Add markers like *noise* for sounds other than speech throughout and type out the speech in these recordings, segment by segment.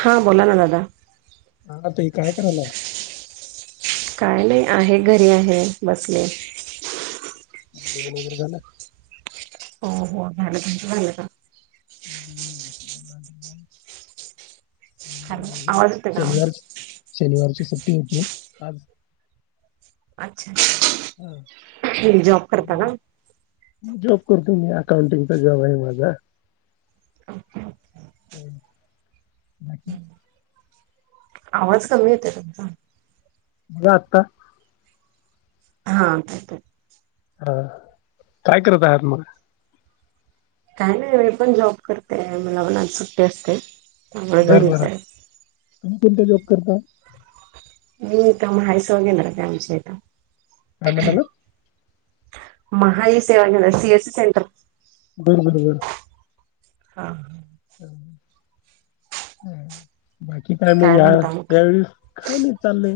हा बोला ना दादा! हा आता हे काय करायलाय काय नाही आहे. घरी आहे. बसले. जेवण वैगरे झालं? हो हो झालं झालं हा. रिकामा हॅलो ऑडिओ आवाज येतोय का आवाज शनिवारच? शनिवारच कां? ती येते. आज. अच्छा. हा. तुम्ही जॉब करता ना कुटुंबीय अकाउंटचा जॉब हाय माझा. रिकामा ऑडिओ हो. बाकी, आवाज कमी येते तुमचा. मा आत्ता? हा का का हा काय करत आहात मला काय नाही मी पण जॉब करते लवनात सुट्टी असते आ घरीच आहे कोणत जोक करता म कामयस वगेणार का आमच्या इथ ह म्ह मला महाई सेवा केंद्र सीएसस सेंटर बरं बरो बर हा हम् बाकी काय म्हग ह म्हणता मग त्यावेळीस काय नाही चाललंय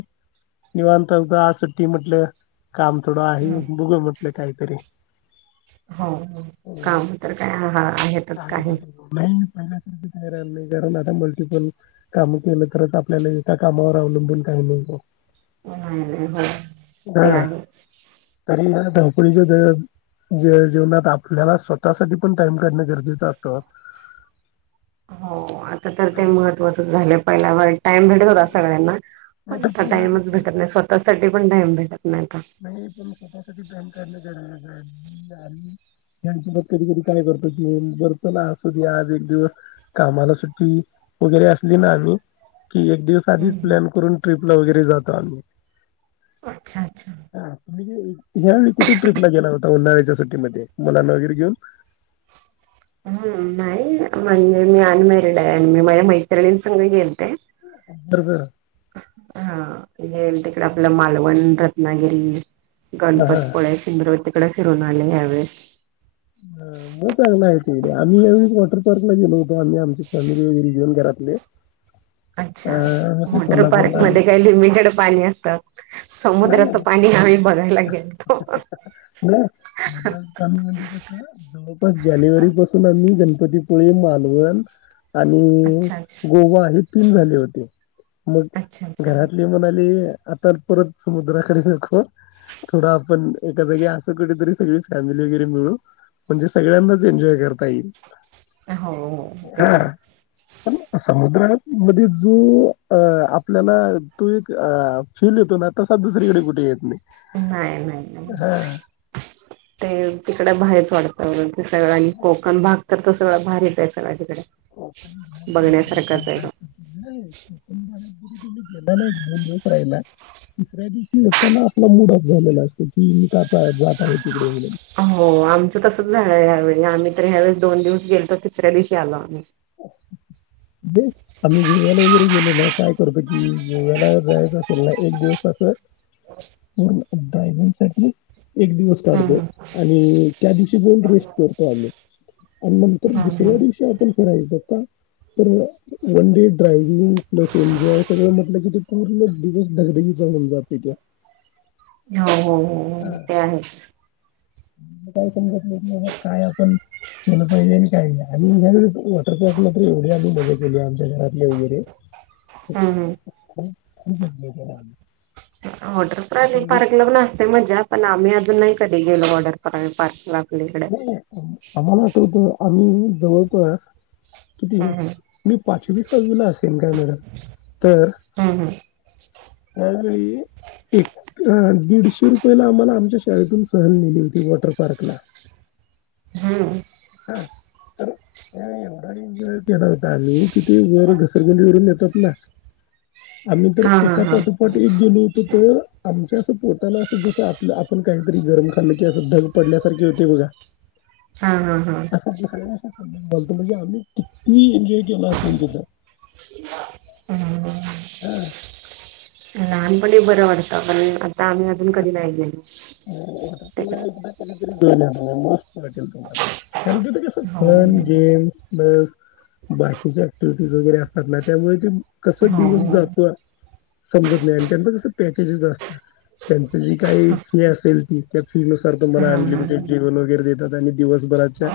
निवांताघ आ सुट्टी म्हटल काम थोडं आहे हम्म बघ बताय तरी हो काम तर काय आहेतच काही पहिल्याारख तर नाही कारण आता मल्टिपल काम केलं तरच आपल्याला एका कामावर अवलंबून काही नत नाही नाही ह ते आहेच कडीचे ते ज जेवना त आपल्याला स्वतःसाठीठी पण टाइम काढणं गरजेचं असतं हो तर तर ते महत्त्वाचंच झाले पहिल्या वाईट टाइम भेटत होता सगळ्यांना पण पहिला टाइमच कसं भेटत नाही स्वतःसाठी पण टाइम भेटत नाही आता नाही पण सफासाठीफम करण गरच आहे आ्ही यांसबत कधी कधी काय करतो की बतो ना अस आज एक दिवस कामाला सुट्टी वगैरे असली ना आम्ही की एक दिवस आधीच हम्म प्लॅन करून ट्र्रीप वगैरे जातो आ अच्छाच्छा हा तु ज यावेळी कुठे ट्रिपला गेला होता उन्हाळ्याच्या सुटीमध्ये मुलांना वगैरे घेऊन हम्म नाही म्हणजे मी अनमॅरिड आहे आणि मी माझ्या मैत्रिणीं सग गेेतते तर जर- हा हते इड आपलं मालवण रत्नागिरी हा हा गणपतपळे सुिंदरवती तकडे फिरून आले आहेवे हम मग चग आहे तडे आम्ही कर्ल ला गेलो होतो आम्ही आमची फॅमिली वगैरे घेऊन घरातले. अच्छा अं, ते वॉटर पार्क कोल्हापूरला आम्ही मध्ये काही लिमिटेड पाणी असतात. नाही समुद्राचं नाही पाणी आम्ही बघायला गेलतो नाय समुद्राच पाणी म्हणजे कसं जवळपास जानेवारी अच्छा पासून आम्ही गण गणपतीपुळे मालवण. आणि अच्छा गोवा हे तीन झाले होते मग अच्छा अच्छा घरातले म्हणाले. आता. परत समुद्राकडे नको थोडा आपण एका जागी असं कुठेतरी सगळी फॅमिली वगैरे मिळू म्हणजे सगळ्यांनाच एन्जॉय करता येईल. हो हो ते आहेच. मध्येे जो अ आपल्याला तो एक फिलिप उन्हात. नाही नाही हा ते तिकड बाहेरच वाढत. ह ते सगळ आणि कोकण भाग. तर तो सगळा भारीच आहे सगळा तिकडं कोकण भाग तर एवढा चांगला तो. असता *inaudible* कोकण भाग. दीदी तुम्ही गेला ना एक दोन दिवस राहिला तिसऱ्या दिवशी येताना आपला मूड ऑफ झालेला असतो की मी का जात आहे. तिकडे म्हणून हो आमचं तसच झालंय यावेळी आम्ही. तर या वेळेस दोन दिवस गेल्तो तिसऱ्या दिवशी आलो आम्ही. *unintelligible* दे आम्ही गोव्याला वगैरे गेलो ना काय करतो कि गोव्याला जायचं असेल ना एक दिवस असं पूर्ण ड्रायव्हिंगसाठी. एक दिवस काढतो हम्म आणि त्या दिवशी तिझोन रेस करतो आलो. आणि नंतर हम्म दुसऱ्या हम्म दिवशी आपण फिरायचं. हो. तर one day driving plus enjoy सगळं म्हटलं कि ते पूर्ण दिवस धगधगीचा होऊन जातोय तो. हो हो ते आहेच. काय समजत नाही नेमकं काय आपण केलं पाहिजे आणि काय आणि यावेळेस वॉटर पार्क ला तर एवढं. हे आम्ही मज्जा केली आमच्या घरातले वगैरे. हम हम. खूप खूप आहेत लोकं वॉटरपार्कला पण असते मजा पण आम्ही नाही कधी गेलो वॉटर पार्कला आपल्या इकडे. नाही नाही आम्हाला आठवतंय आम्ही पळतोय. किती हम्म मी पाचवी सहावी असेन काय बरं तर हम्म हम्म सगळी एक दिडशे रुपयेला आम्हाला आमच्या शाळे शाळेतून सहल नेली होती वॉटर पार्कला. हम्म हां, तर एवढा एन्जॉय केला होता आम्ही किती वर घसरगुंदवरून येतात ना आम्ही तर हा हा एका हा पाठोपाठ एक गेलो होतो तर आमच्या पोटाला अस जस आपलं आपण काहीतरी गरम खाल्ल कि अस धग पडल्यासारखे होते बघा. हा हां हां असं *unintelligible* म्हणत म्हणजे आम्ही किती एन्जॉय केला असेल त्याचां हम्म हा लहानपणी बरं वाटतं पण आता आम्ही अजून कधी नाही गेलो. *inaudible* *unintelligible* तिकडे ल तुमला कारण तीथ कस हो फन गेम्स बस बाकीच्याट फिटोग्राफ वगैरे असतात त्यामुळे ते कस हो दिवस हो जातो समजत नाही आणि त्यांचं कस पॅकेजेस असतात. त्यांच जी हा काही असेल त *unintelligible* फी नुसार तुम्हाला हा हा अनलिमिटेड जेवन वगैरे देतात आणि दिवसभराच्या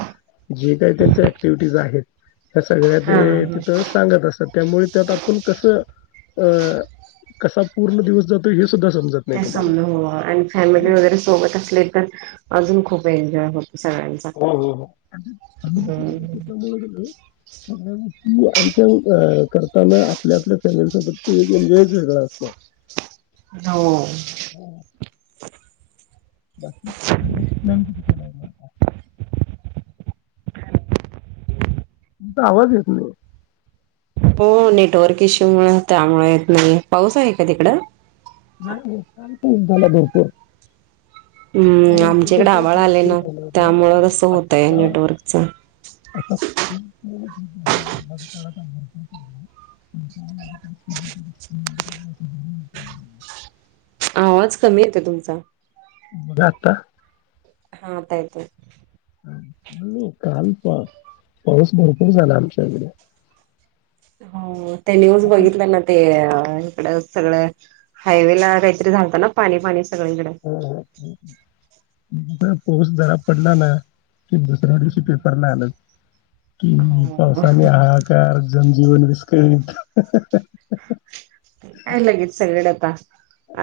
जे काही त्यांच्या ऍक्टिव्हिटीज आहेत सगळ्या हा ते हा तिथं सांगत असतात त्यामुळे त्यात आपण कसं अं कसा पूर्ण दिवस जातो हेच त्या समध होओ आणि फॅमिली वगैरे सोबत असले तर अजून खूप एन्जॉय होतो. सगळ्यांचा हो हो हो हम्म. मुळे सगळ्यां *unintelligible* आणि त्या करताना आपल्या आपल्या फॅमिलीसोबत तो एन्जॉय वेगळा असत हो बाकी *unintelligible* केला आहे त आवाज येत नाही. हो नेटवर्क इश्यूमुळे त्यामुळे येत नाही पाऊस आहे का तिकडं. नाही झालं भरपूर हम्म कारण त्याचा आमच्याकडे पाऊस आवाळ आले भरपूर ना झाला होता त्यामुळं आणि तसं होतय आत्ता आता नेटवर्कच खूप *inaudible* आवाज कमी येतो तुमचा मजा आता हा आतायतय काल पा पाऊस भरपूर झाला आमच्या इकडे हो त्या नूच बघितलं ना ते सगळ हायवे ला काहीतरी झालतं ना पाणी पाणी सगळीकडे हो हो पोर्स्ट जरा पडलाला की दुसऱ्या दिवशी पेपरला आलं कि हो पासानी हहाकार जमजीवन विस्क य का लगेच सगडे आता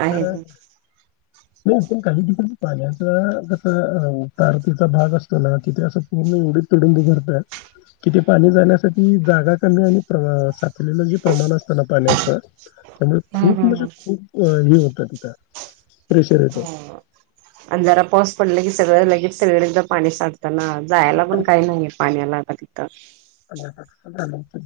आहे नाही पण काही तिथ पाण्याचा कस तारतीचा भाग असतो ना तिथे असं पूर्ण एवढीच तुडब भरतात तिथे पाणी जाण्यासाठी जागा आणि लं जे प्रमाण असतना पाण्याच त्यामुळे हम्म खूप म्हणजे हम्म खूप हे होत प्रधिक हो अजराा पाऊस पडला की सगळं लगेच सगळेदा पाणी साठतं ना जायला पण काही नाहीे पाण्याला अधिक रस्ते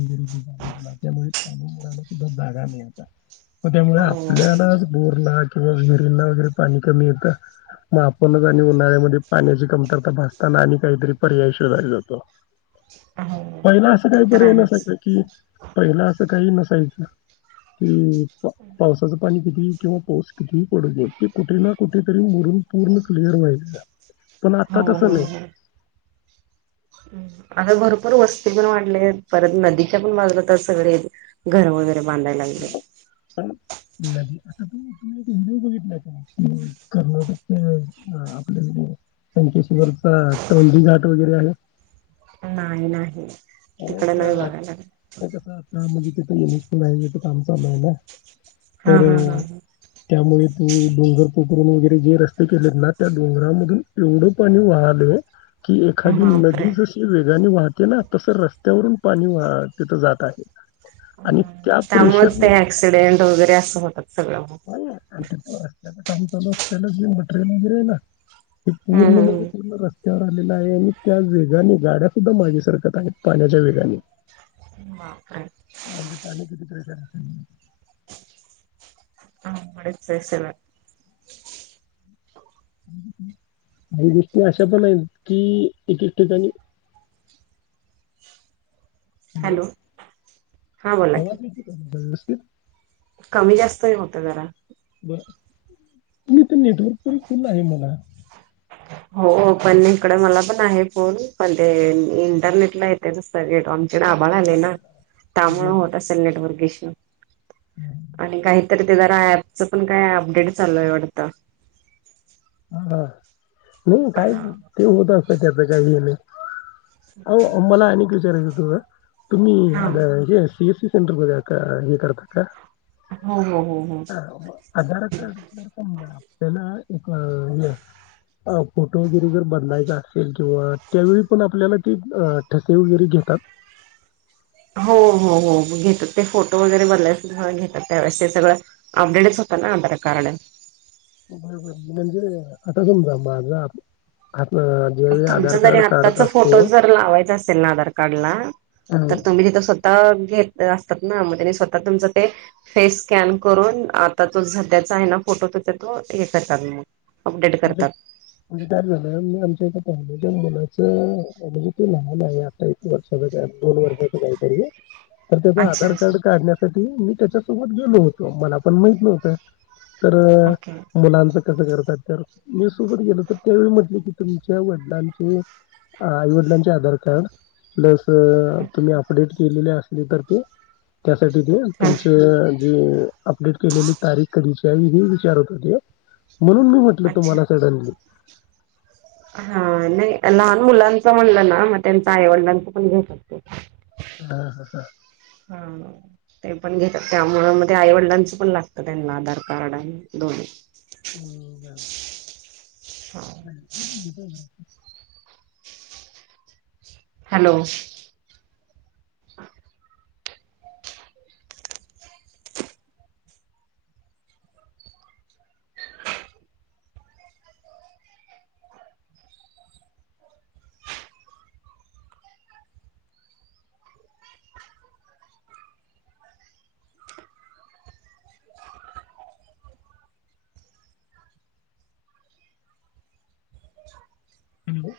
वगैरे ज झाले तु त्यामुळे तल मुला सुद्धा जागा नाही आता त्यामुळे हो आपल्यालाच बोलणार किंवा विहिरीना वगैरे पाणी कमी येतं मग आपणच आणि उन्हाळ्यामध्ये पाण्याची कमतरता भासताना आणि काहीतरी पर्याय शरधला जातो हो पहिला असं ते काही बर तर आहेच नसत की पहिला असं काही नस च क पावसाचं पाणी किंवा पाोस कितीही पडते ते कुठे ना कुठेतरी मोरून पूर्ण क्लिअर व्हाय पण आता हो तसं हो नाही हो आता भरोपर वस्ती पण वाढल्या आहेत परत नदीच्या पण बाजला तर सगळे घर वगैरे बांधायला लागले प नाही. आता तुम् एक इडि *unintelligible* बघितलाय का कर्नाटकचे आपल्या त्यांचेशवरचा टोजी घाट वगैरे आहे. नाही नाही. हो तिकडे नाही का बघायला लागले. ते कस आता म्हणजे ते नस प *unintelligible* तर कामचाल आहे ना, हा तर हा हा त्यामुळे तू डोंगर पपण *unintelligible* वगैरे जे रस्ते केलेत ना त्या डोंगरामधून एवढं पाणी वाहलं. की हा एखादी बापरे नदी जशी वे *unintelligible* णी वाहतो ना, तस रस्त्यावरून पाणी वा तथं जात आहे. आणि त्या त्यामुळे प्रेशरने ते अऍक्सिडेंट वगैरे असं होतात सगळं. अ आता काय रत्याच काम चाल असतांना जे मटरेल वगैरे हे ना, हे हम्म पूर्ण म्हणजे हम्म पूर्ण रस्ते *unintelligible* वर आलेला आहे आणि त्या वेगाने गाड्या सुद्धा माझे सारकत आहेत पाण्याच्या वेगाने बापरे अजे चाले किती प्रेशर हे. हच ना *unintelligible* काही *unintelligible* गोष्टी अशा पण आहेत कि एकच ठिकाणी. हॅलो हा बोला की आवाज कती *unintelligible* करणारस ते कमी जास्तही होत जरा ह *unintelligible* ते नेटवर्क पण फुल आहे मला हो पण इकड मला पण आहे फोन पण ते इंटरनेटला येते *unintelligible* सन तरआभाळ आले ना त्यामुळे बरं होत असेल नेटर्वक इशू? आणि काहीतरी ते जरा ऍपच पण काय अपडेट चालू आहे वाडत हा. हो काई नई ते होत असत त्यापे जाई *unintelligible* आओ अंमला आणीक विचारायच हो. तुम्ही हा आण हे सोयी सीस चन गोद्या अ *unintelligible* का ह करताका? हो हो हो हो ह आधार कार्ड समजा आपला. अ फोटो वगैरे जर बनलायचा असेल किंवा त्यावेळी पण आपल्याला ते ठसे वगैरे घेतात. हो हो हो घेत ते फोटो वगैरे बनय घेतात त्यावेळेस ते सगळं अपडेटच होतं ना आधार कार्ड. बरोबर, म्हणजे आता तुमचा माझा. ज्यावेळी तुमच आधार जरी कार्ड काढत आताचा फोटो असतो जर लावायचा असेल ना आधार कार्डला तर तुम्ही तिथं स्वतः घेत. असतात ना मग स्वतः तुमच ते फेस स्कॅन करून आता तो सध्याचा आहे ना फोटो तचा तो हे करतचा मग. अपडेट म्हणजे करतात म्हणजे तार झालं आमच्या इथ. मनाचं म्हज त लहान आहे. आता एक वर्षा दोन वर्षाच काहीतरी. तर त्याच अच्छा आधार अच्छा कार्ड काढण्यासाठी मी. त्याच्यासोबत गेलो होतो. मला पण माहित नव्हतं. तर ओके मुलांच. कस करतात तर. मी सोबत गेलो तर त्यावेळी म्हटले की तुमच्या वडिलांचे आई वडिलांचे आधार कार्ड प्लस. तर तुम्ही अपडेट. केले ले असली तर ते कर. तुमचे. हम अपडेट केलेली तारीख कधी विचारत होते म्हणून मी. अच्छा तुम्हाला सडनली. हा नाही लहान मुलांच म्हणलं ना मग त्यांच आईवडिलांच पण घेऊ शकत. हा हा हा. हा ते पण घेतात त्यामूळ मग ते आईवडिलांचं पण लागतं त्यांना आधार कार्ड आणि दोन्ही. हो का ह. हॅलो. ह हॅलो.